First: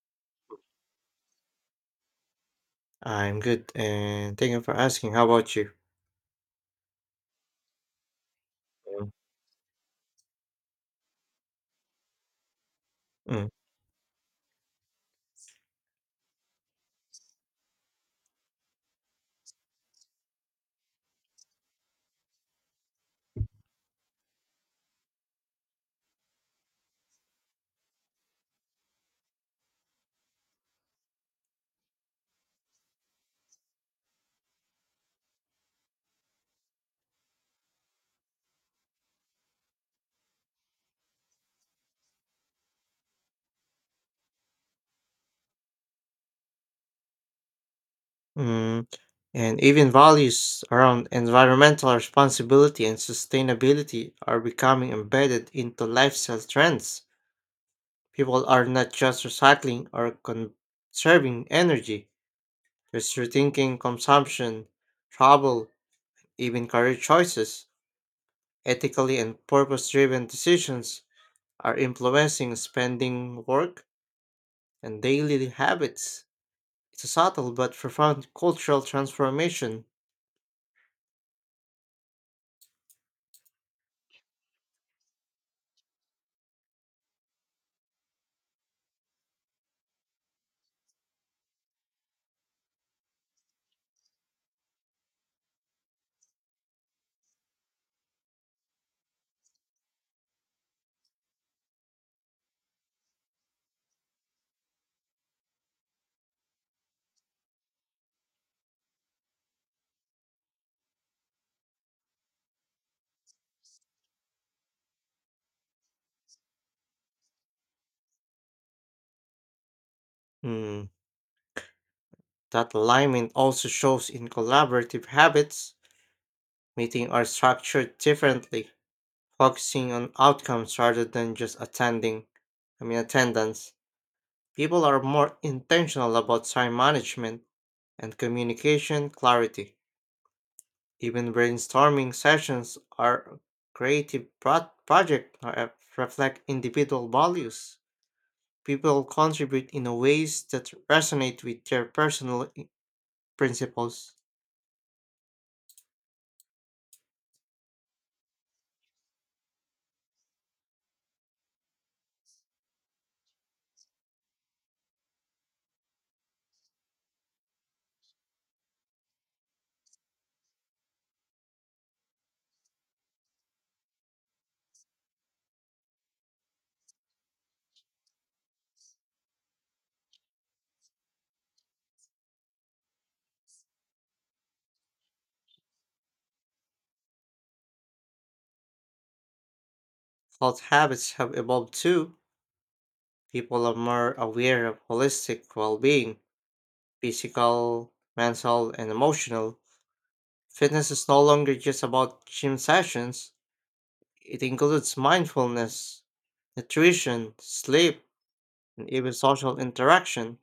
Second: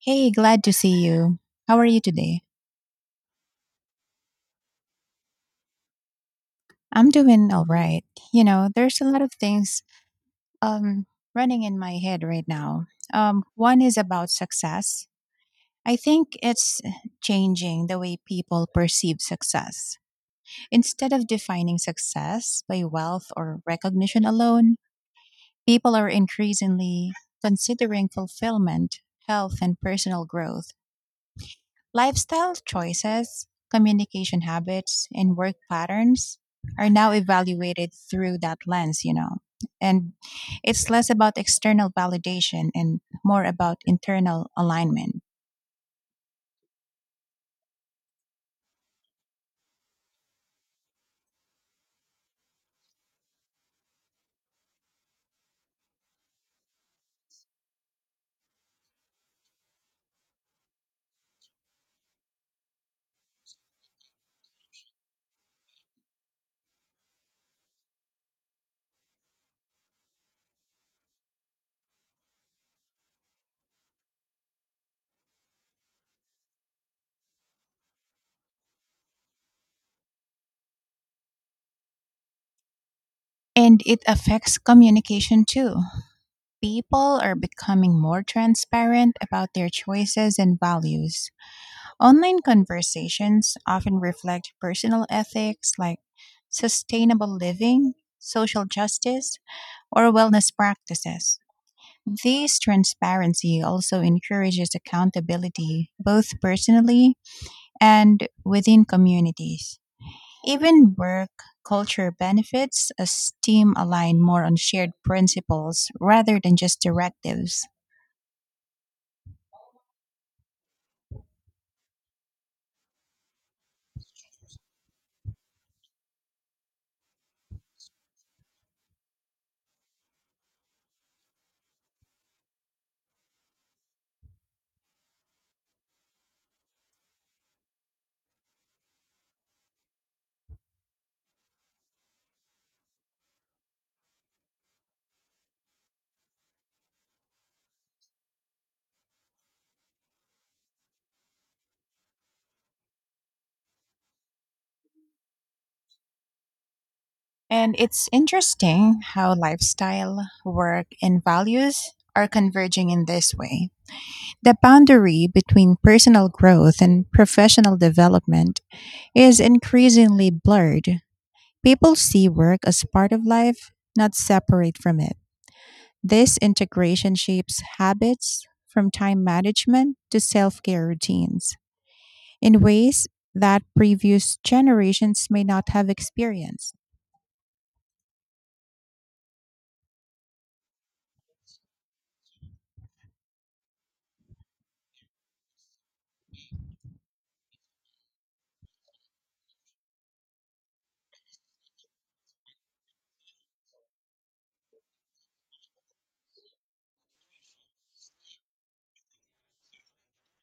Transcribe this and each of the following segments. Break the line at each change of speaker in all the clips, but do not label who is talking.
Hey, glad to see you. How are you today?
I'm good, and thank you for asking. How about you?
I'm doing all right. You know, there's a
Mm.
lot of things um running in my head right now.
Mm.
One is about success. I think it's changing the way people perceive success. Instead of defining success by wealth or recognition alone, people are increasingly considering fulfillment, health, and personal growth. Lifestyle choices, communication habits, and work patterns are now evaluated through that lens. And it's less about external validation and more about internal alignment.
Mm. And even values around environmental responsibility and sustainability are becoming embedded into lifestyle trends. People are not just recycling or conserving energy, they're rethinking consumption, travel, even career choices. Ethically and purpose driven decisions are influencing spending, work, and daily habits. It's a subtle but profound cultural transformation.
And it affects communication too. People are becoming more transparent about their choices and values. Online conversations often reflect personal ethics like sustainable living, social justice, or wellness practices. This transparency also encourages accountability, both personally and within communities. Even work culture benefits as team align more on shared principles rather than just directives.
Hmm, that alignment also shows in collaborative habits. Meetings are structured differently, focusing on outcomes rather than just attending. I mean attendance. People are more intentional about time management and communication clarity. Even brainstorming sessions or creative project reflect individual values. People contribute in a ways that resonate with their personal principles.
And it's interesting how lifestyle, work, and values are converging in this way. The boundary between personal growth and professional development is increasingly blurred. People see work as part of life, not separate from it. This integration shapes habits from time management to self care routines in ways that previous generations may not have experienced.
Health habits have evolved too. People are more aware of holistic well being, physical, mental, and emotional. Fitness is no longer just about gym sessions, it includes mindfulness, nutrition, sleep, and even social interaction.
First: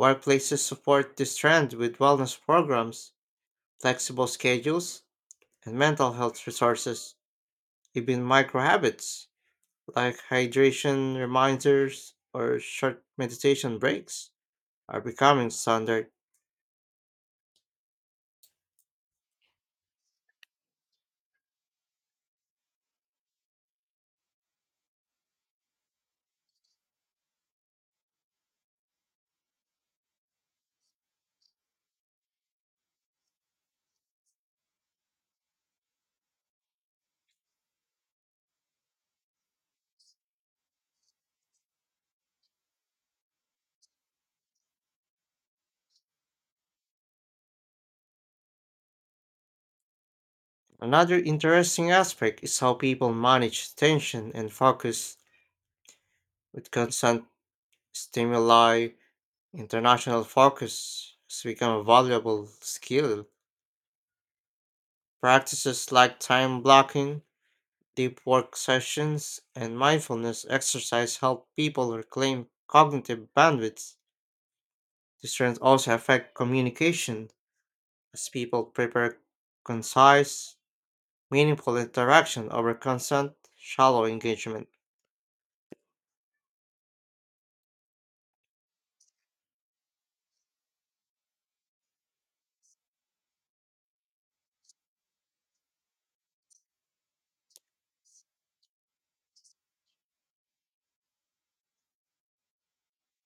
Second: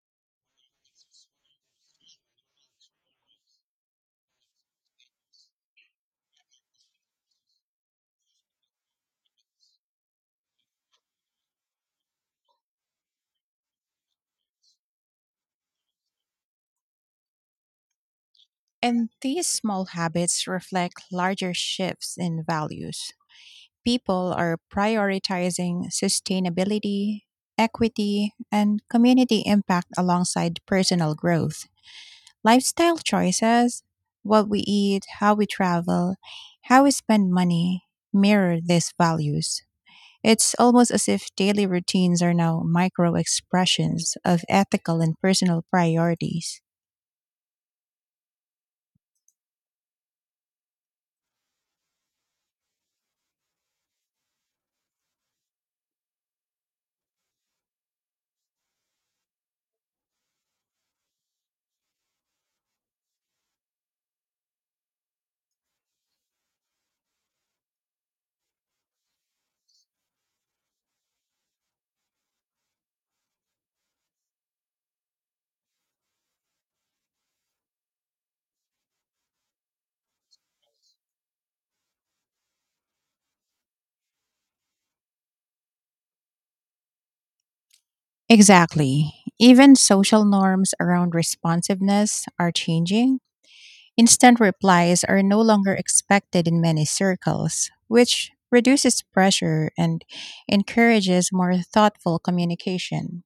Workplaces support this trend with wellness programs, flexible schedules, and mental health resources. Even micro habits like hydration reminders or short meditation breaks are becoming standard.
And these small habits reflect larger shifts in values. People are prioritizing sustainability, equity, and community impact alongside personal growth. Lifestyle choices, what we eat, how we travel, how we spend money mirror these values. It's almost as if daily routines are now micro expressions of ethical and personal priorities.
Another interesting aspect is how people manage tension and focus with constant stimuli. International focus has become a valuable skill. Practices like time blocking, deep work sessions, and mindfulness exercise help people reclaim cognitive bandwidth. These trends also affect communication as people prefer concise, meaningful interaction over constant, shallow engagement.
Exactly. Even social norms around responsiveness are changing. Instant replies are no longer expected in many circles, which reduces pressure and encourages more thoughtful communication.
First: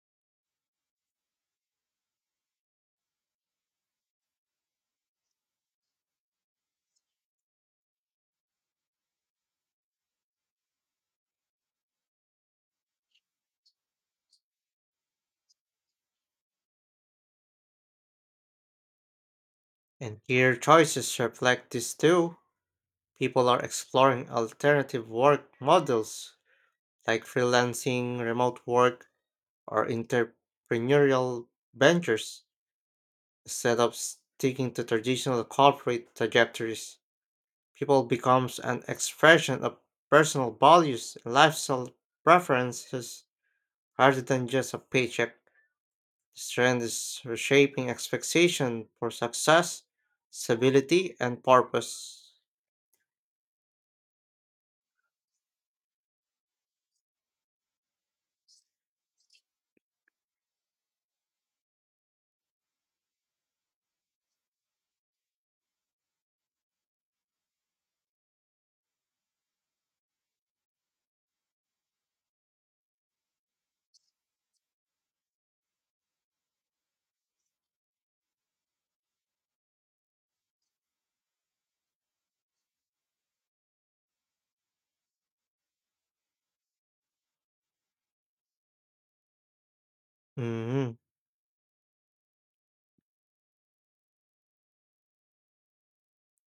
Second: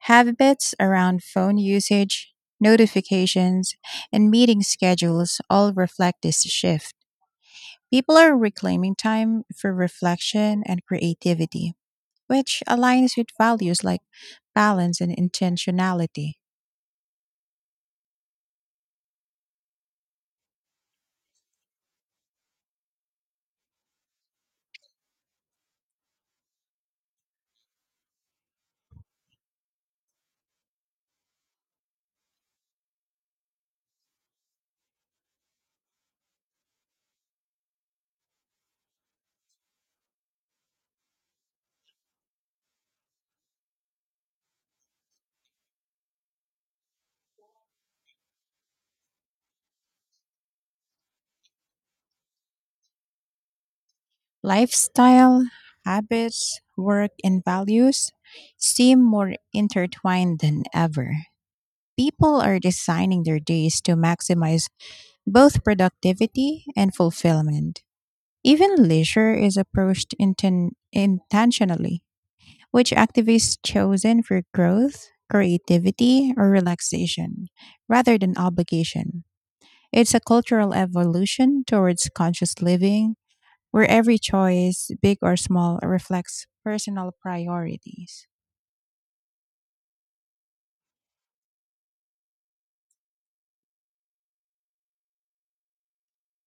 Habits around phone usage, notifications, and meeting schedules all reflect this shift. People are reclaiming time for reflection and creativity, which aligns with values like balance and intentionality.
And here choices reflect this too. People are exploring alternative work models like freelancing, remote work, or entrepreneurial ventures instead of sticking to traditional corporate trajectories. People becomes an expression of personal values and lifestyle preferences rather than just a paycheck. This trend is reshaping expectation for success, stability, and purpose.
Lifestyle, habits, work, and values seem more intertwined than ever. People are designing their days to maximize both productivity and fulfillment. Even leisure is approached intentionally. Which activities chosen for growth, creativity, or relaxation rather than obligation? It's a cultural evolution towards conscious living where every choice, big or small, reflects personal priorities.
Mhm.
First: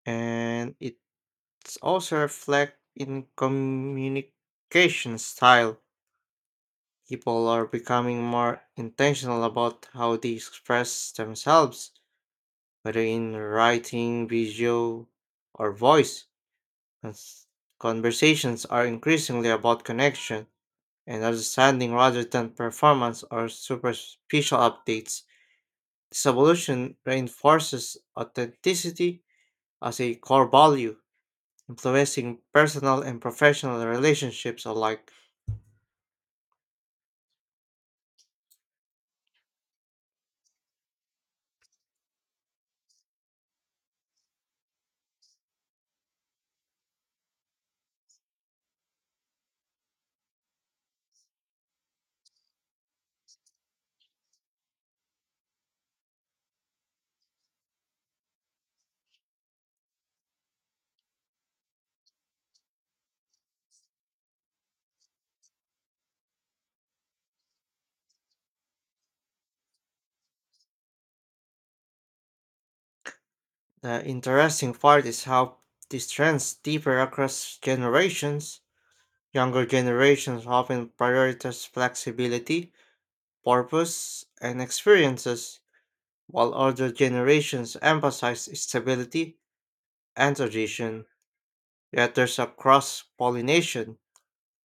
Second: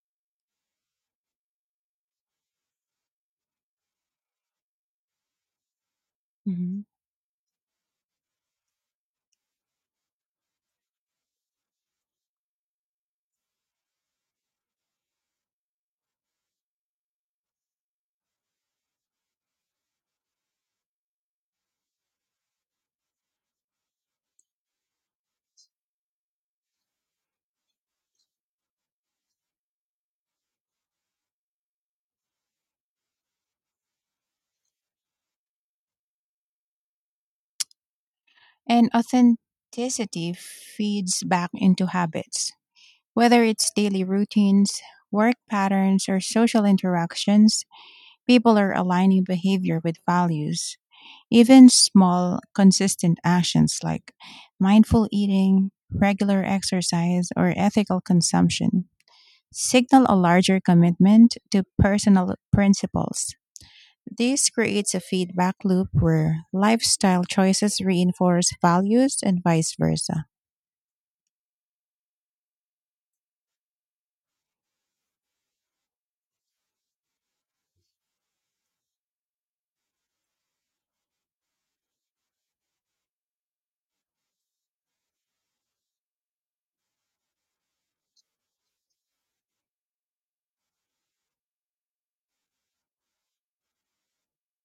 And it's also reflect in communication style.
Mhm.
People are becoming more intentional about how they express themselves, whether in writing, video, or voice. Cons- Conversations are increasingly about connection and understanding rather than performance or superficial updates. This evolution reinforces authenticity as a core value, influencing personal and professional relationships alike.
And authenticity feeds back into habits, whether it's daily routines, work patterns, or social interactions. People are aligning behavior with values. Even small, consistent actions like mindful eating, regular exercise, or ethical consumption signal a larger commitment to personal principles. This creates a feedback loop where lifestyle choices reinforce values and vice versa.
The interesting part is how these trends differ across generations. Younger generations often prioritize flexibility, purpose, and experiences, while older generations emphasize stability and tradition. Yet there's a cross pollination.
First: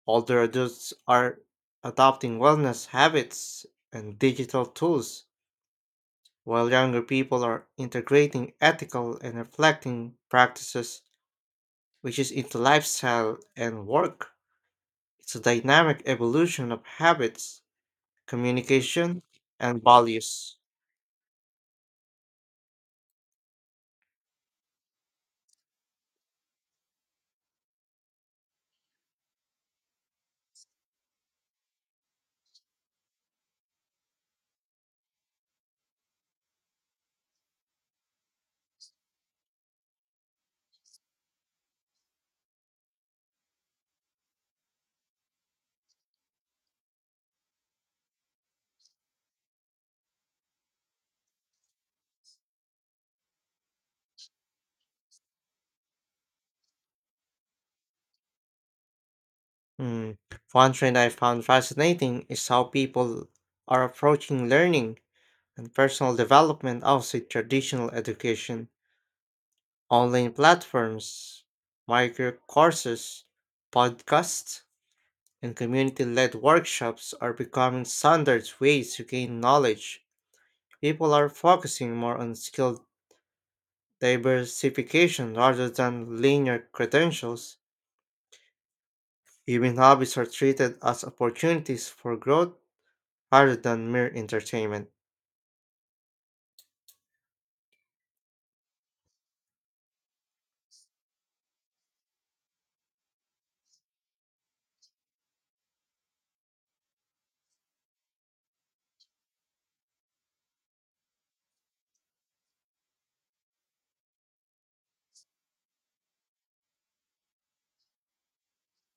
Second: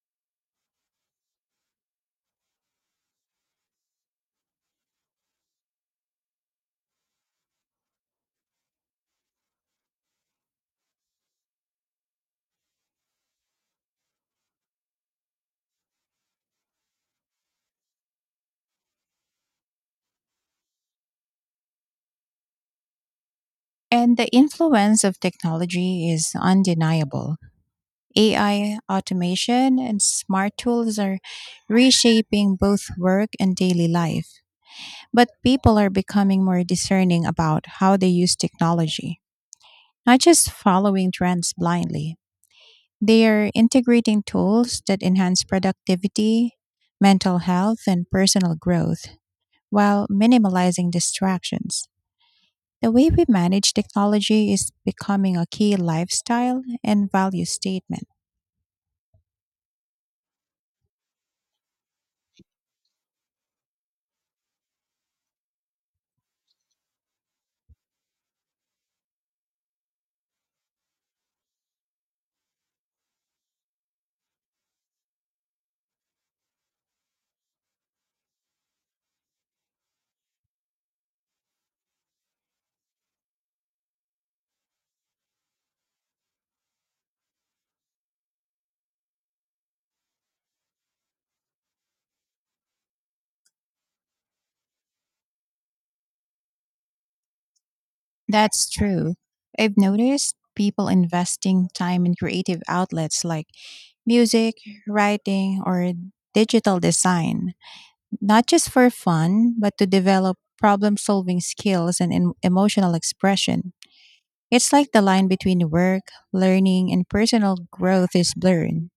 Older adults are adopting wellness habits and digital tools, while younger people are integrating ethical and reflecting practices, which is into lifestyle and work. It's a dynamic evolution of habits, communication, and values.
And the influence of technology is undeniable. AI, automation, and smart tools are reshaping both work and daily life. But people are becoming more discerning about how they use technology, not just following trends blindly. They are integrating tools that enhance productivity, mental health, and personal growth while minimalizing distractions. The way we manage technology is becoming a key lifestyle and value statement.
Hmm. One trend I found fascinating is how people are approaching learning and personal development outside traditional education. Online platforms, micro courses, podcasts, and community led workshops are becoming standard ways to gain knowledge. People are focusing more on skill diversification rather than linear credentials. Even hobbies are treated as opportunities for growth rather than mere entertainment.
That's true. I've noticed people investing time in creative outlets like music, writing, or digital design, not just for fun, but to develop problem solving skills and emotional expression. It's like the line between work, learning, and personal growth is blurred.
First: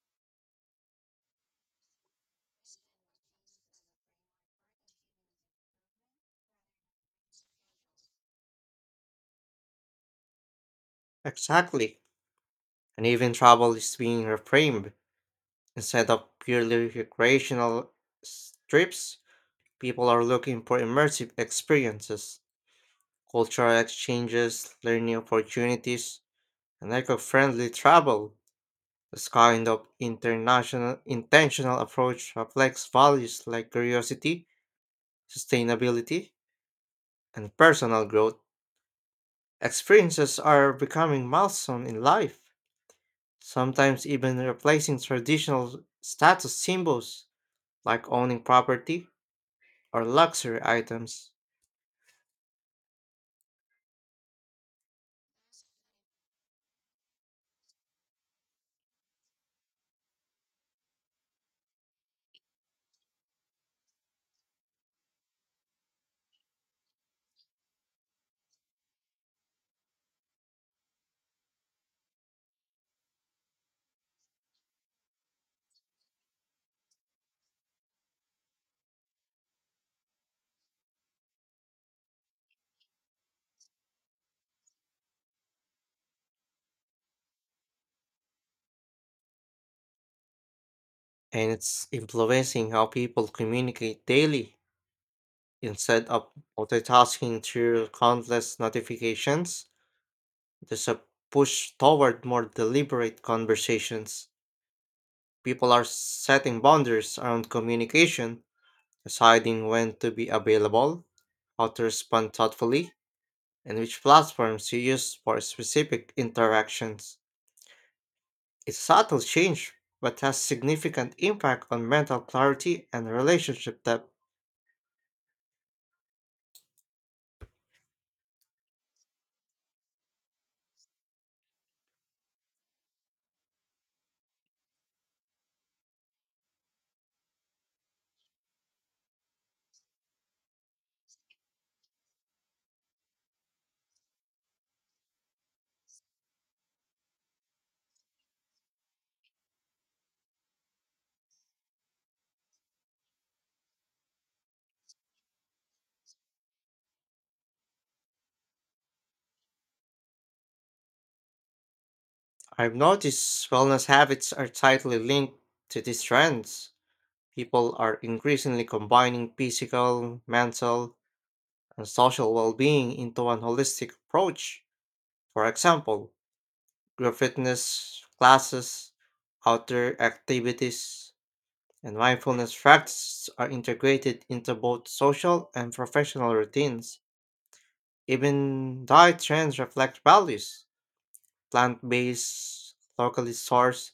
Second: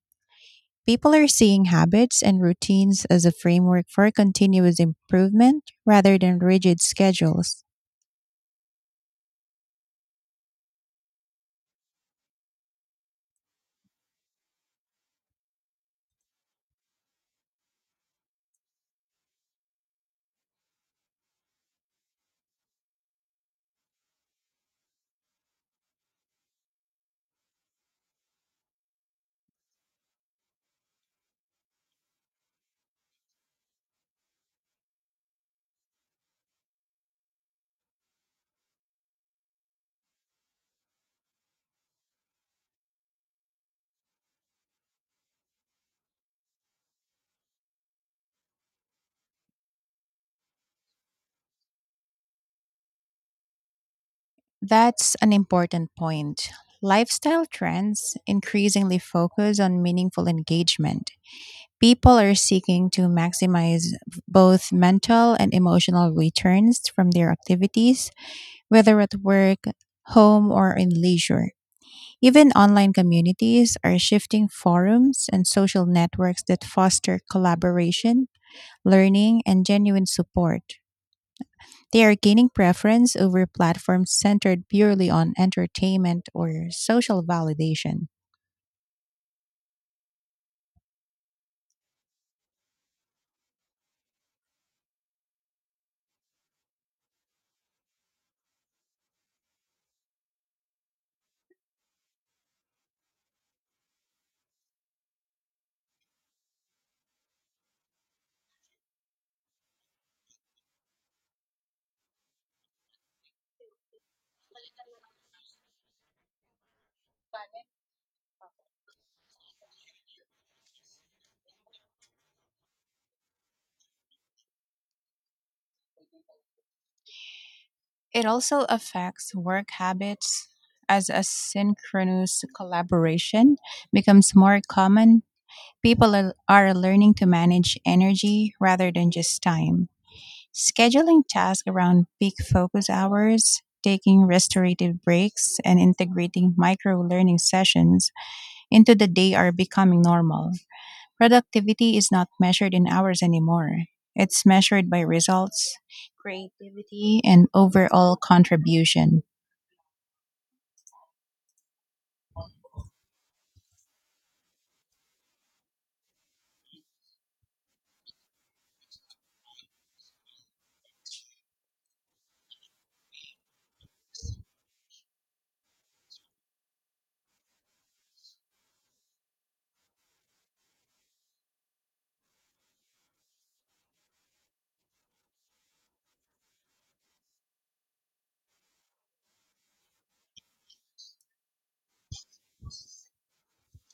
People are seeing habits and routines as a framework for continuous improvement rather than rigid schedules.
Exactly. And even travel is being reframed. Instead of purely recreational trips, people are looking for immersive experiences, cultural exchanges, learning opportunities, and eco-friendly travel. This kind of international intentional approach reflects values like curiosity, sustainability, and personal growth. Experiences are becoming milestone in life, sometimes even replacing traditional status symbols like owning property or luxury items.
That's an important point. Lifestyle trends increasingly focus on meaningful engagement. People are seeking to maximize both mental and emotional returns from their activities, whether at work, home, or in leisure. Even online communities are shifting forums and social networks that foster collaboration learning, and genuine support. They are gaining preference over platforms centered purely on entertainment or social validation.
And it's influencing how people communicate daily. Instead of multitasking through countless notifications, there's a push toward more deliberate conversations. People are setting boundaries around communication, deciding when to be available, how to respond thoughtfully, and which platforms to use for specific interactions. It's a subtle change, but has significant impact on mental clarity and relationship depth.
It also affects work habits as asynchronous collaboration becomes more common. People are learning to manage energy rather than just time, scheduling tasks around peak focus hours, taking restorative breaks, and integrating micro learning sessions into the day are becoming normal. Productivity is not measured in hours anymore. It's measured by results, creativity, and overall contribution.
I've noticed wellness habits are tightly linked to these trends. People are increasingly combining physical, mental, and social well being into one holistic approach. For example, group fitness classes, outdoor activities, and mindfulness practices are integrated into both social and professional routines. Even diet trends reflect values plant based, locally sourced.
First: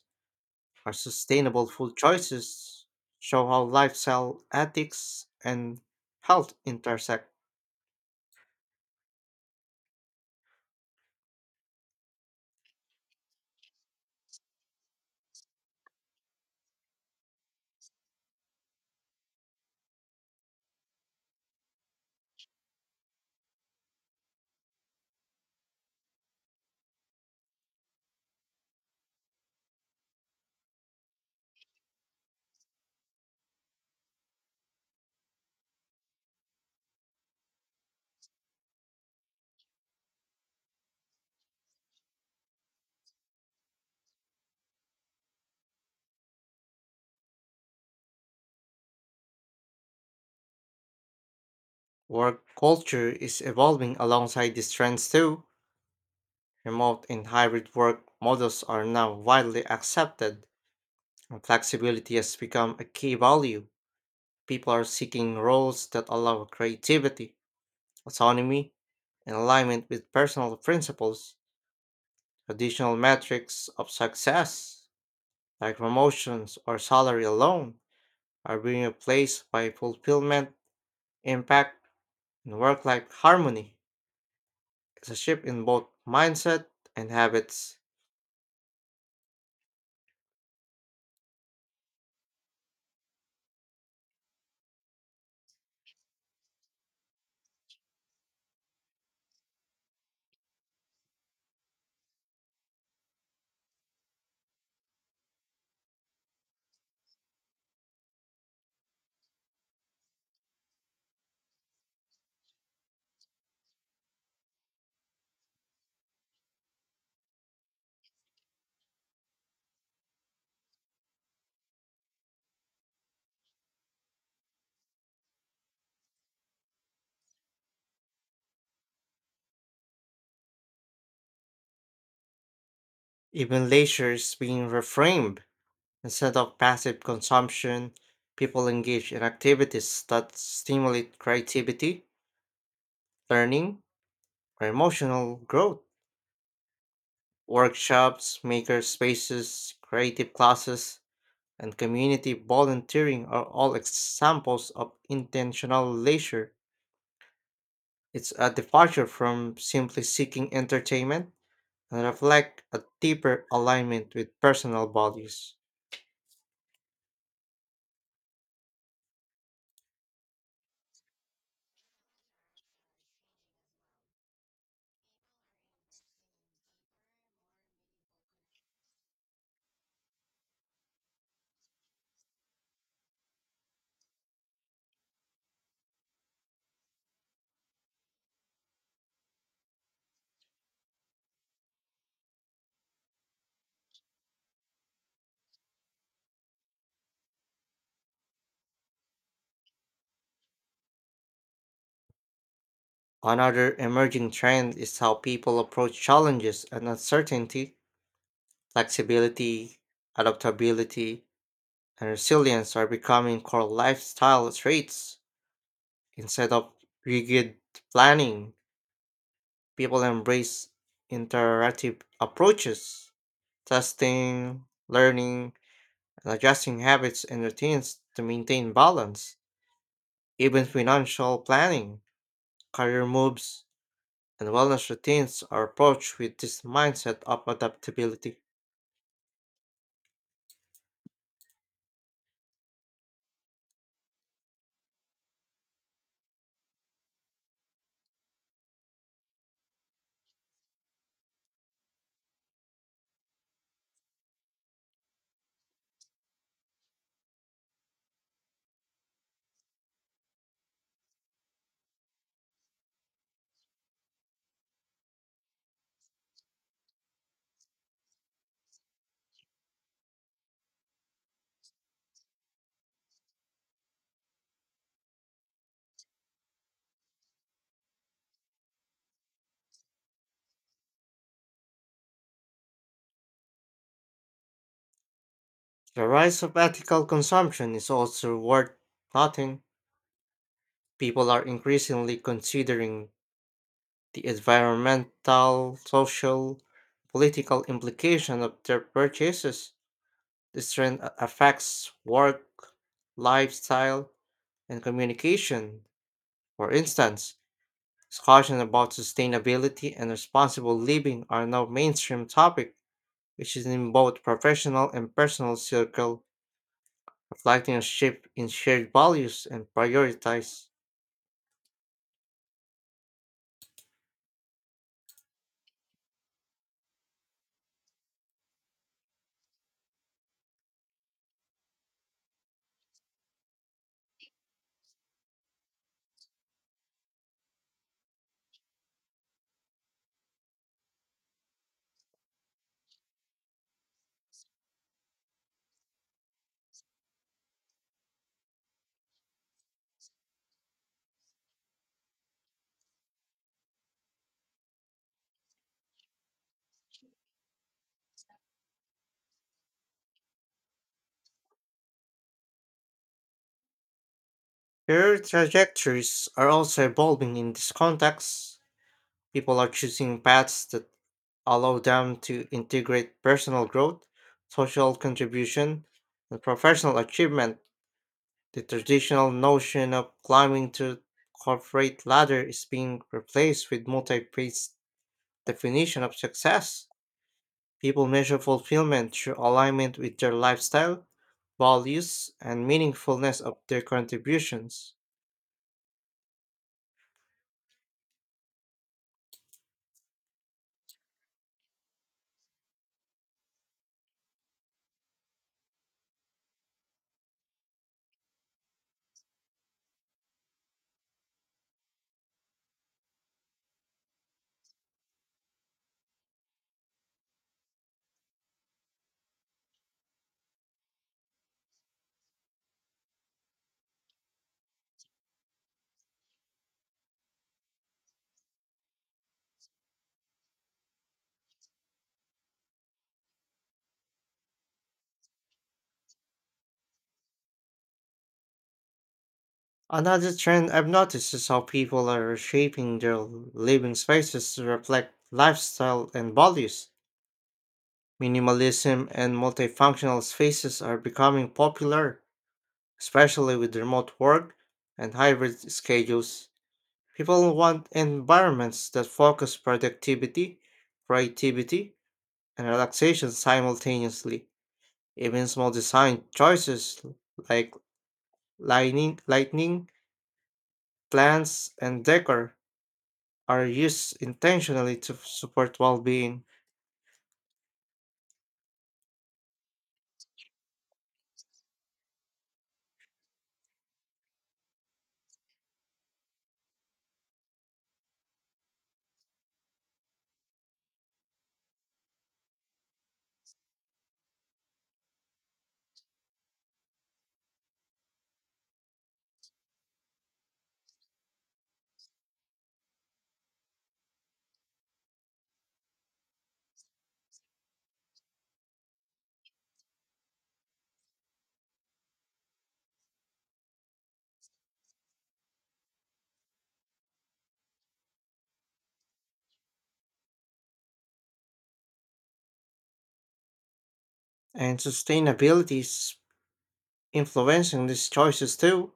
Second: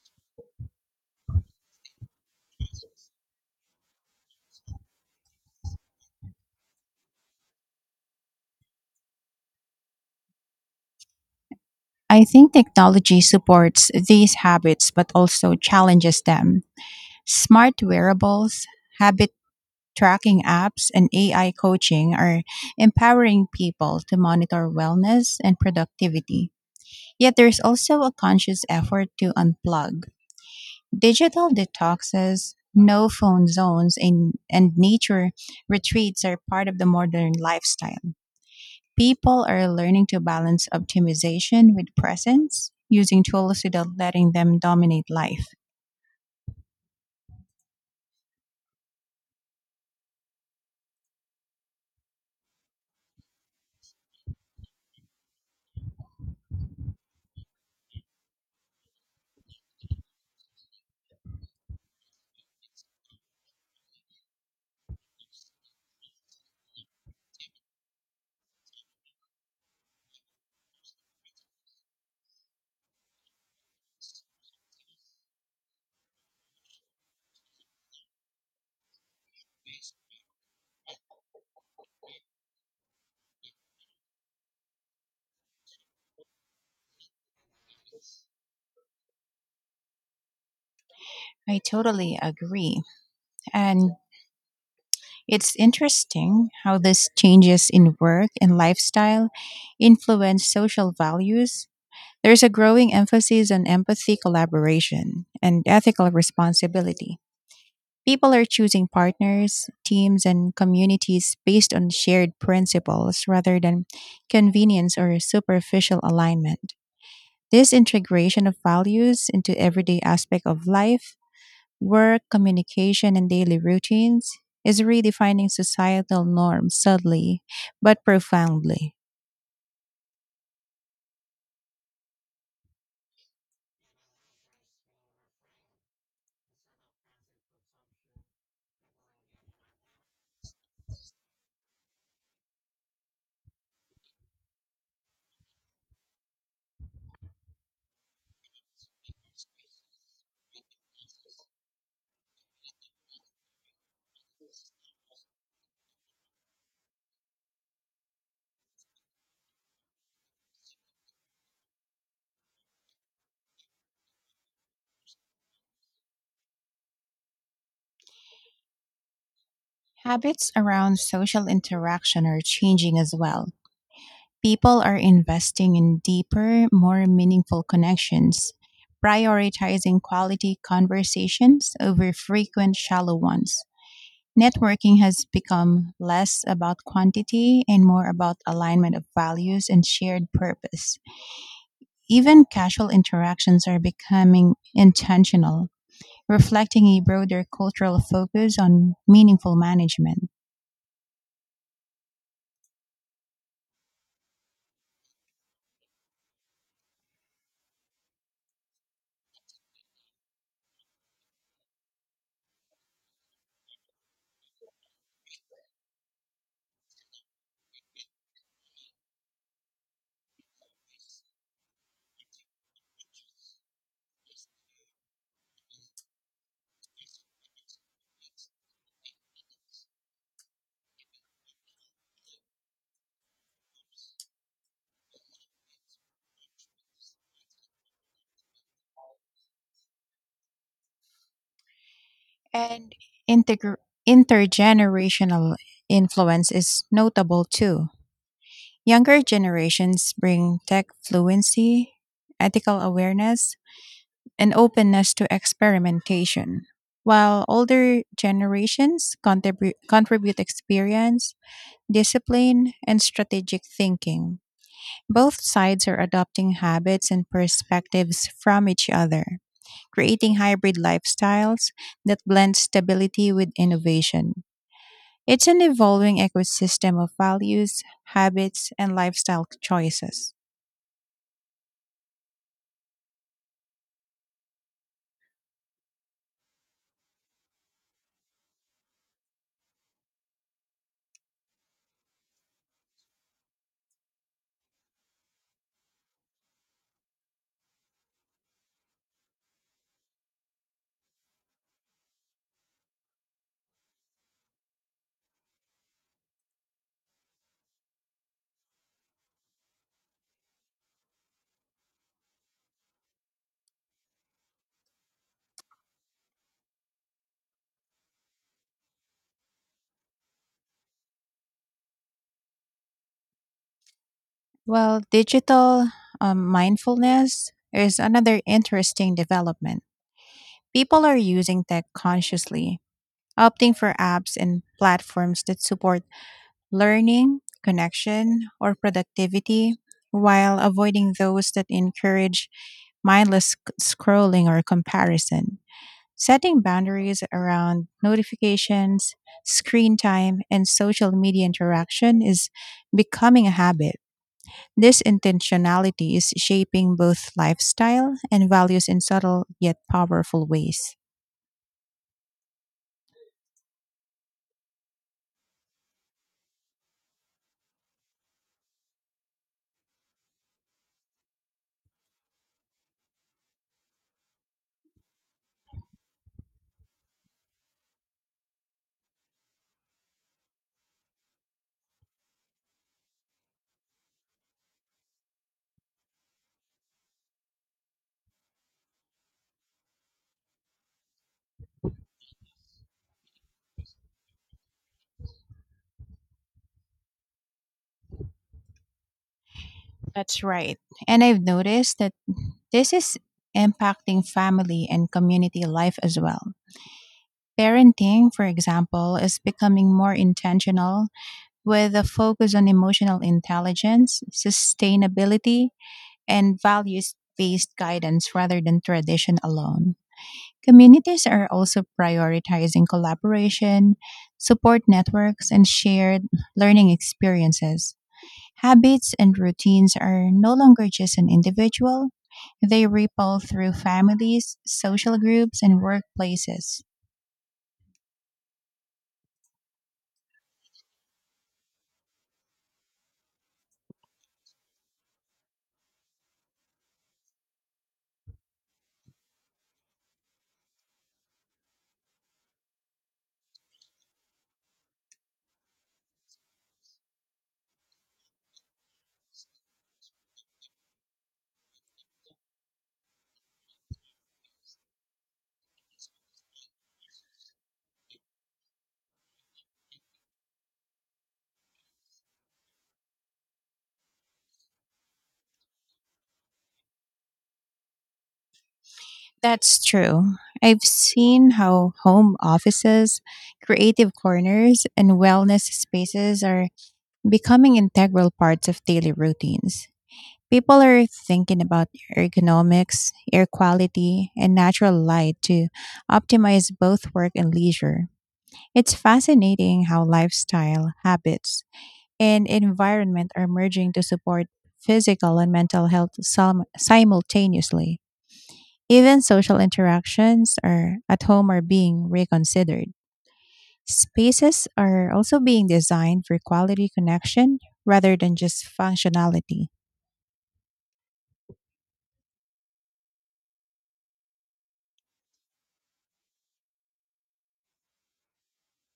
Our sustainable food choices show how lifestyle ethics and health intersect.
I think technology supports these habits but also challenges them. Smart wearables, habit tracking apps, and AI coaching are empowering people to monitor wellness and productivity. Yet there's also a conscious effort to unplug. Digital detoxes, no phone zones, in, and nature retreats are part of the modern lifestyle. People are learning to balance optimization with presence, using tools without letting them dominate life.
Work culture is evolving alongside these trends too. Remote and hybrid work models are now widely accepted, and flexibility has become a key value. People are seeking roles that allow creativity, autonomy, and alignment with personal principles. Traditional metrics of success, like promotions or salary alone, are being replaced by fulfillment, impact, and work life harmony. It's a shift in both mindset and habits.
I totally agree. And it's interesting how these changes in work and lifestyle influence social values. There's a growing emphasis on empathy, collaboration, and ethical responsibility. People are choosing partners, teams, and communities based on shared principles rather than convenience or superficial alignment. This integration of values into everyday aspect of life, work, communication, and daily routines is redefining societal norms subtly but profoundly.
Even leisure is being reframed. Instead of passive consumption, people engage in activities that stimulate creativity, learning, or emotional growth. Workshops, maker spaces, creative classes, and community volunteering are all examples of intentional leisure. It's a departure from simply seeking entertainment and reflect a deeper alignment with personal values.
Habits around social interaction are changing as well. People are investing in deeper, more meaningful connections, prioritizing quality conversations over frequent shallow ones. Networking has become less about quantity and more about alignment of values and shared purpose. Even casual interactions are becoming intentional, reflecting a broader cultural focus on meaningful management.
Another emerging trend is how people approach challenges and uncertainty. Flexibility, adaptability, and resilience are becoming core lifestyle traits. Instead of rigid planning, people embrace interactive approaches, testing, learning, and adjusting habits and routines to maintain balance. Even financial planning, career moves, and wellness routines are approached with this mindset of adaptability.
And integr- intergenerational influence is notable too. Younger generations bring tech fluency, ethical awareness, and openness to experimentation, while older generations contribute experience, discipline, and strategic thinking. Both sides are adopting habits and perspectives from each other, creating hybrid lifestyles that blend stability with innovation. It's an evolving ecosystem of values, habits, and lifestyle choices.
The rise of ethical consumption is also worth noting. People are increasingly considering the environmental, social, political implication of their purchases. This trend affects work, lifestyle, and communication. For instance, discussions about sustainability and responsible living are now mainstream topic, which is in both professional and personal circle, reflecting a shift in shared values and priorities.
Well, digital mindfulness is another interesting development. People are using tech consciously, opting for apps and platforms that support learning, connection, or productivity, while avoiding those that encourage mindless scrolling or comparison. Setting boundaries around notifications, screen time, and social media interaction is becoming a habit. This intentionality is shaping both lifestyle and values in subtle yet powerful ways.
Career trajectories are also evolving in this context. People are choosing paths that allow them to integrate personal growth, social contribution, and professional achievement. The traditional notion of climbing to corporate ladder is being replaced with multi-phase definition of success. People measure fulfillment through alignment with their lifestyle, values, and meaningfulness of their contributions.
That's right. And I've noticed that this is impacting family and community life as well. Parenting, for example, is becoming more intentional with a focus on emotional intelligence, sustainability, and values based guidance rather than tradition alone. Communities are also prioritizing collaboration, support networks, and shared learning experiences. Habits and routines are no longer just an individual, they ripple through families, social groups, and workplaces.
Another trend I've noticed is how people are reshaping their living spaces to reflect lifestyle and values. Minimalism and multifunctional spaces are becoming popular. Especially with remote work and hybrid schedules, people want environments that focus productivity, creativity, and relaxation simultaneously. Even small design choices like lighting, plants, and decor are used intentionally to support well-being.
That's true. I've seen how home offices, creative corners, and wellness spaces are becoming integral parts of daily routines. People are thinking about ergonomics, air quality, and natural light to optimize both work and leisure. It's fascinating how lifestyle, habits, and environment are merging to support physical and mental health simultaneously. Even social interactions are at home are being reconsidered. Spaces are also being designed for quality connection rather than just functionality.
And sustainability is influencing these choices too.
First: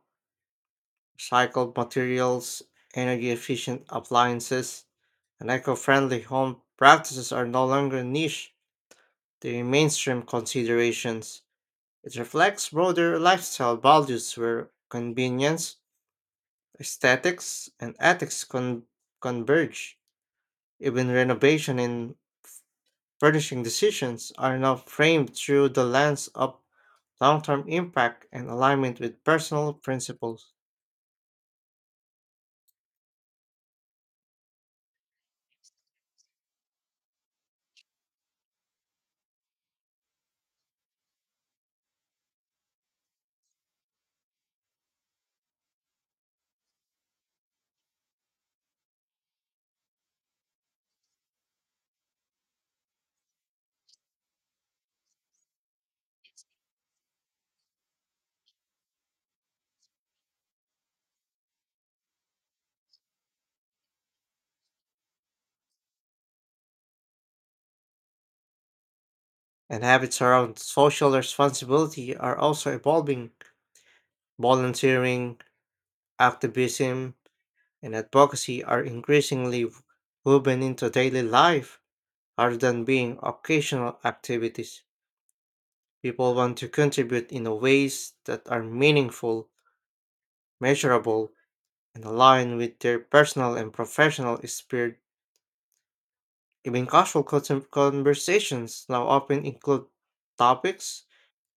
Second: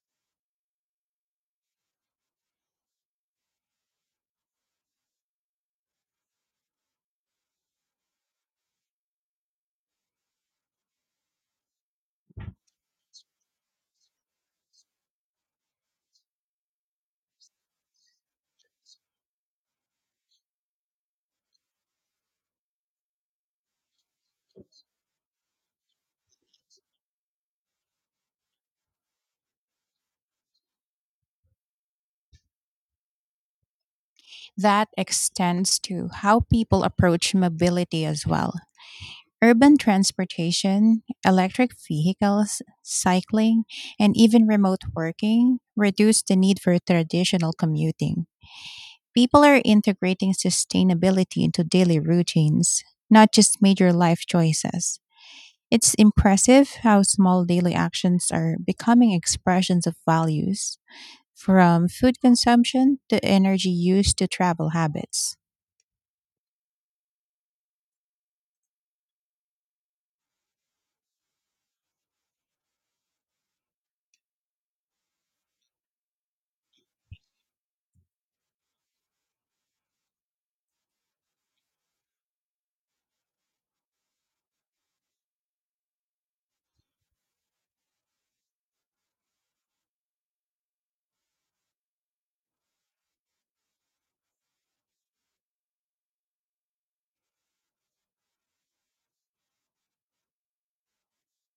Recycled materials, energy efficient appliances, and eco-friendly home practices are no longer niche, they're mainstream considerations. It reflects broader lifestyle values where convenience, aesthetics, and ethics converge. Even renovation and furnishing decisions are now framed through the lens of long-term impact and alignment with personal principles.
That extends to how people approach mobility as well. Urban transportation, electric vehicles, cycling, and even remote working reduce the need for traditional commuting. People are integrating sustainability into daily routines, not just major life choices. It's impressive how small daily actions are becoming expressions of values, from food consumption to energy use to travel habits.
And habits around social responsibility are also evolving. Volunteering, activism, and advocacy are increasingly woven into daily life rather than being occasional activities. People want to contribute in ways that are meaningful, measurable, and align with their personal and professional spirit. Even casual conversations now often include topics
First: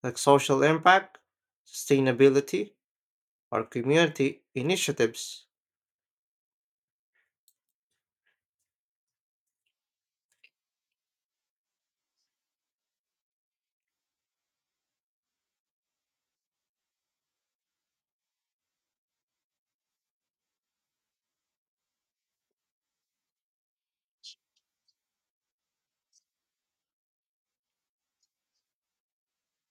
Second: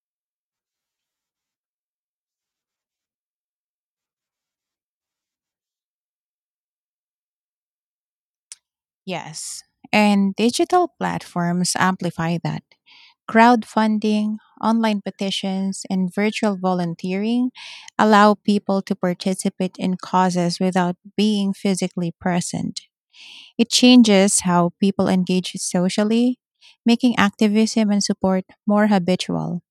like social impact, sustainability, or community initiatives.
Yes, and digital platforms amplify that. Crowdfunding, online petitions, and virtual volunteering allow people to participate in causes without being physically present. It changes how people engage socially, making activism and support more habitual.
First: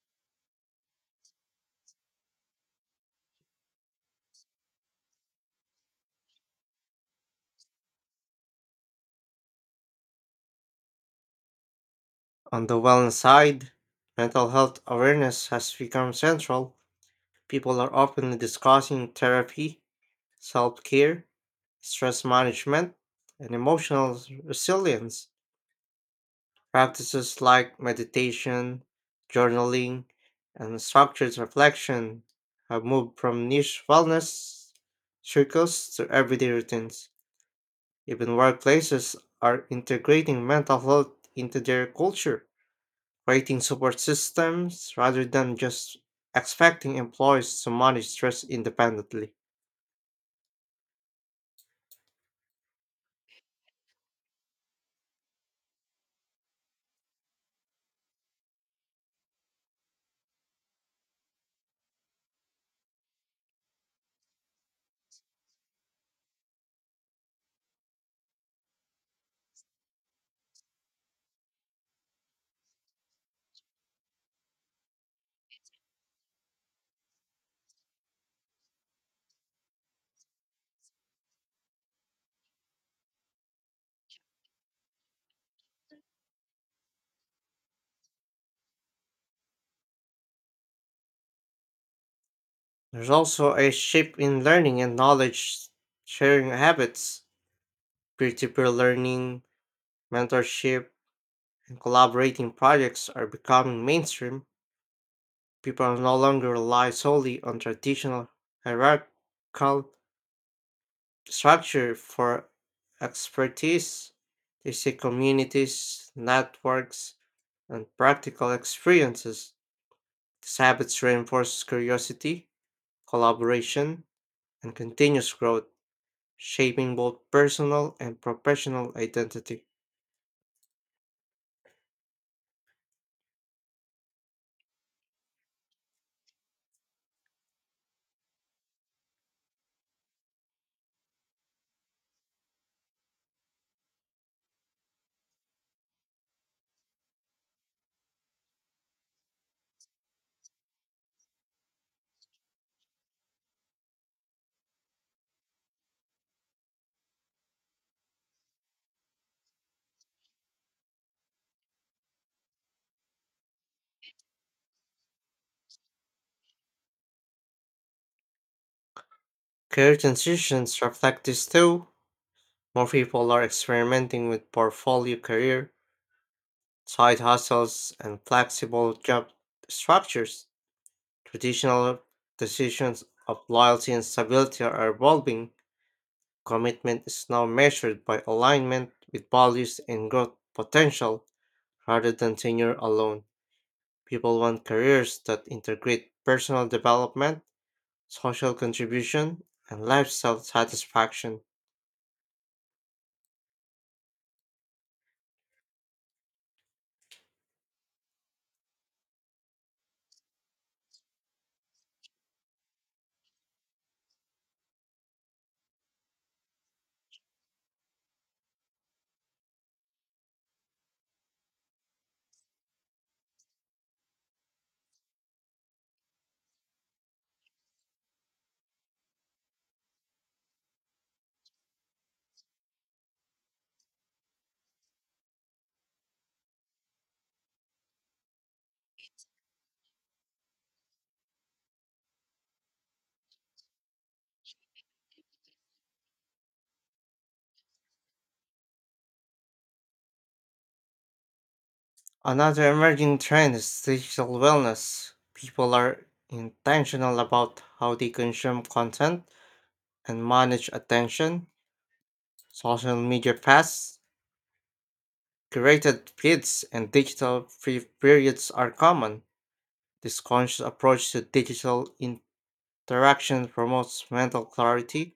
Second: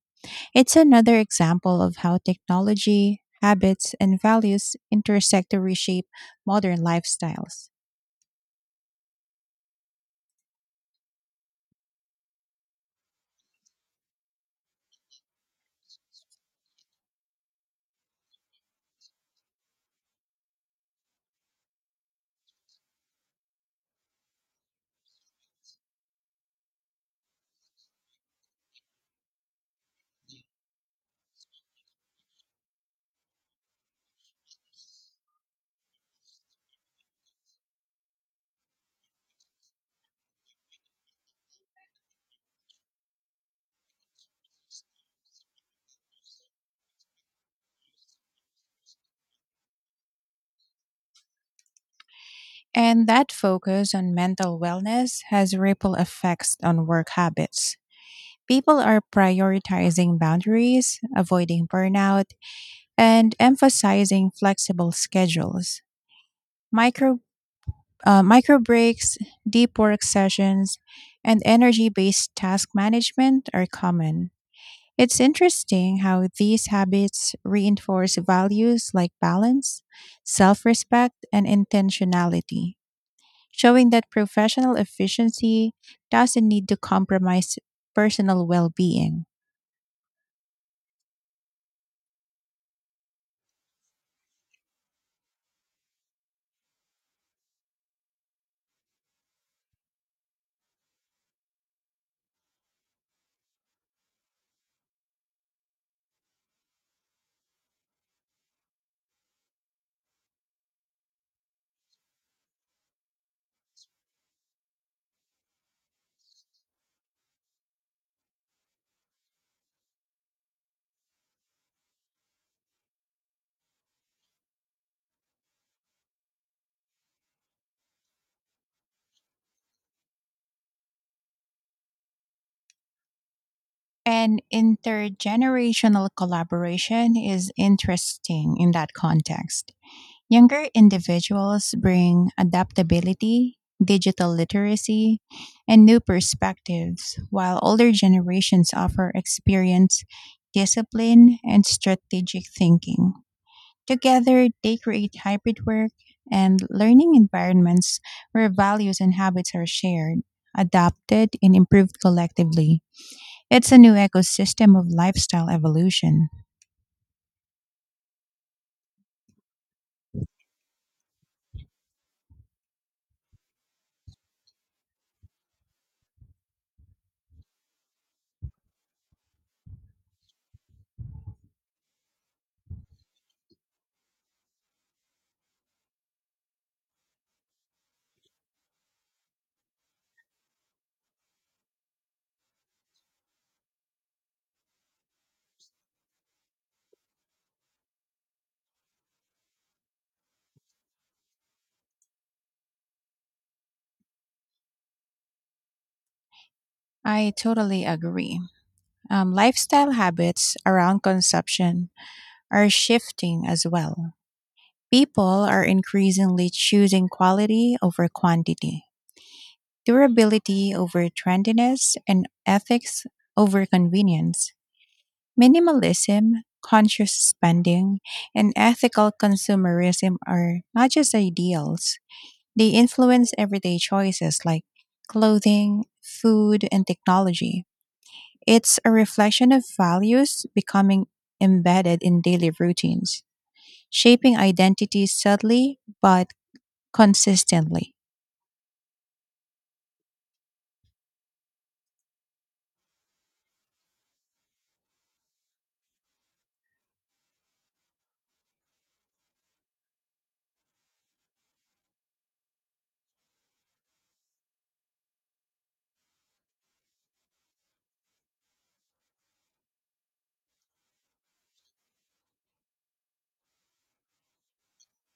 It's another example of how technology, habits, and values intersect to reshape modern lifestyles.
On the wellness side, mental health awareness has become central. People are often discussing therapy, self care, stress management, and emotional resilience. Practices like meditation, journaling, and structured reflection have moved from niche wellness circles to everyday routines. Even workplaces are integrating mental health into their culture, creating support systems rather than just expecting employees to manage stress independently.
And that focus on mental wellness has ripple effects on work habits. People are prioritizing boundaries, avoiding burnout, and emphasizing flexible schedules. Micro, micro breaks, deep work sessions, and energy based task management are common. It's interesting how these habits reinforce values like balance, self respect, and intentionality, showing that professional efficiency doesn't need to compromise personal well being.
There's also a shift in learning and knowledge sharing habits. Peer to peer learning, mentorship, and collaborating projects are becoming mainstream. People no longer rely solely on traditional hierarchical structure for expertise. They seek communities, networks, and practical experiences. These habits reinforce curiosity, collaboration, and continuous growth, shaping both personal and professional identity.
And intergenerational collaboration is interesting in that context. Younger individuals bring adaptability, digital literacy, and new perspectives, while older generations offer experience, discipline, and strategic thinking. Together, they create hybrid work and learning environments where values and habits are shared, adapted, and improved collectively. It's a new ecosystem of lifestyle evolution.
Career transitions reflect this too. More people are experimenting with portfolio career, side hustles, and flexible job structures. Traditional decisions of loyalty and stability are evolving. Commitment is now measured by alignment with values and growth potential rather than tenure alone. People want careers that integrate personal development, social contribution, and lifestyle satisfaction.
I totally agree. Lifestyle habits around consumption are shifting as well. People are increasingly choosing quality over quantity, durability over trendiness, and ethics over convenience. Minimalism, conscious spending, and ethical consumerism are not just ideals, they influence everyday choices like clothing, food, and technology. It's a reflection of values becoming embedded in daily routines, shaping identity subtly but consistently.
Another emerging trend is digital wellness. People are intentional about how they consume content and manage attention. Social media fasts, curated feeds, and digital free periods are common. This conscious approach to digital interaction promotes mental clarity,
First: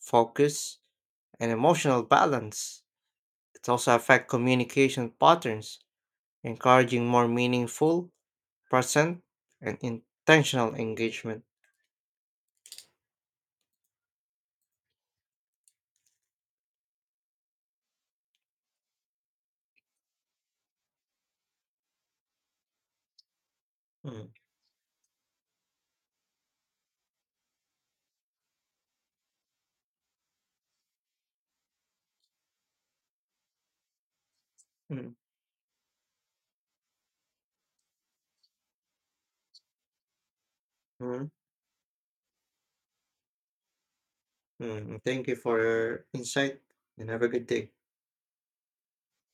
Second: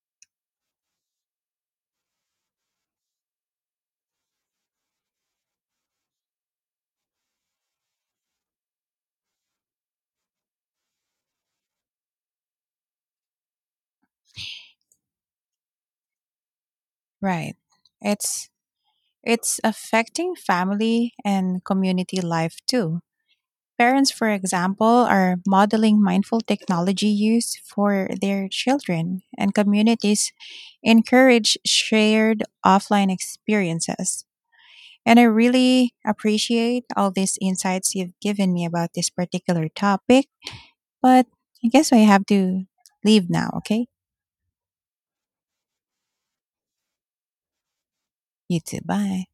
focus, and emotional balance. It also affects communication patterns encouraging more meaningful, present, and intentional engagement.
Right. It's it's affecting family and community life too. Parents, for
Mm,
example, are modeling mindful technology use for their children, and communities encourage shared offline experiences.
mm,
And I really appreciate all these insights you've given me about this particular topic. But
mm.
I guess I have to leave now, okay?
Mm. Thank you for your insight and have a good day.
You too. Bye.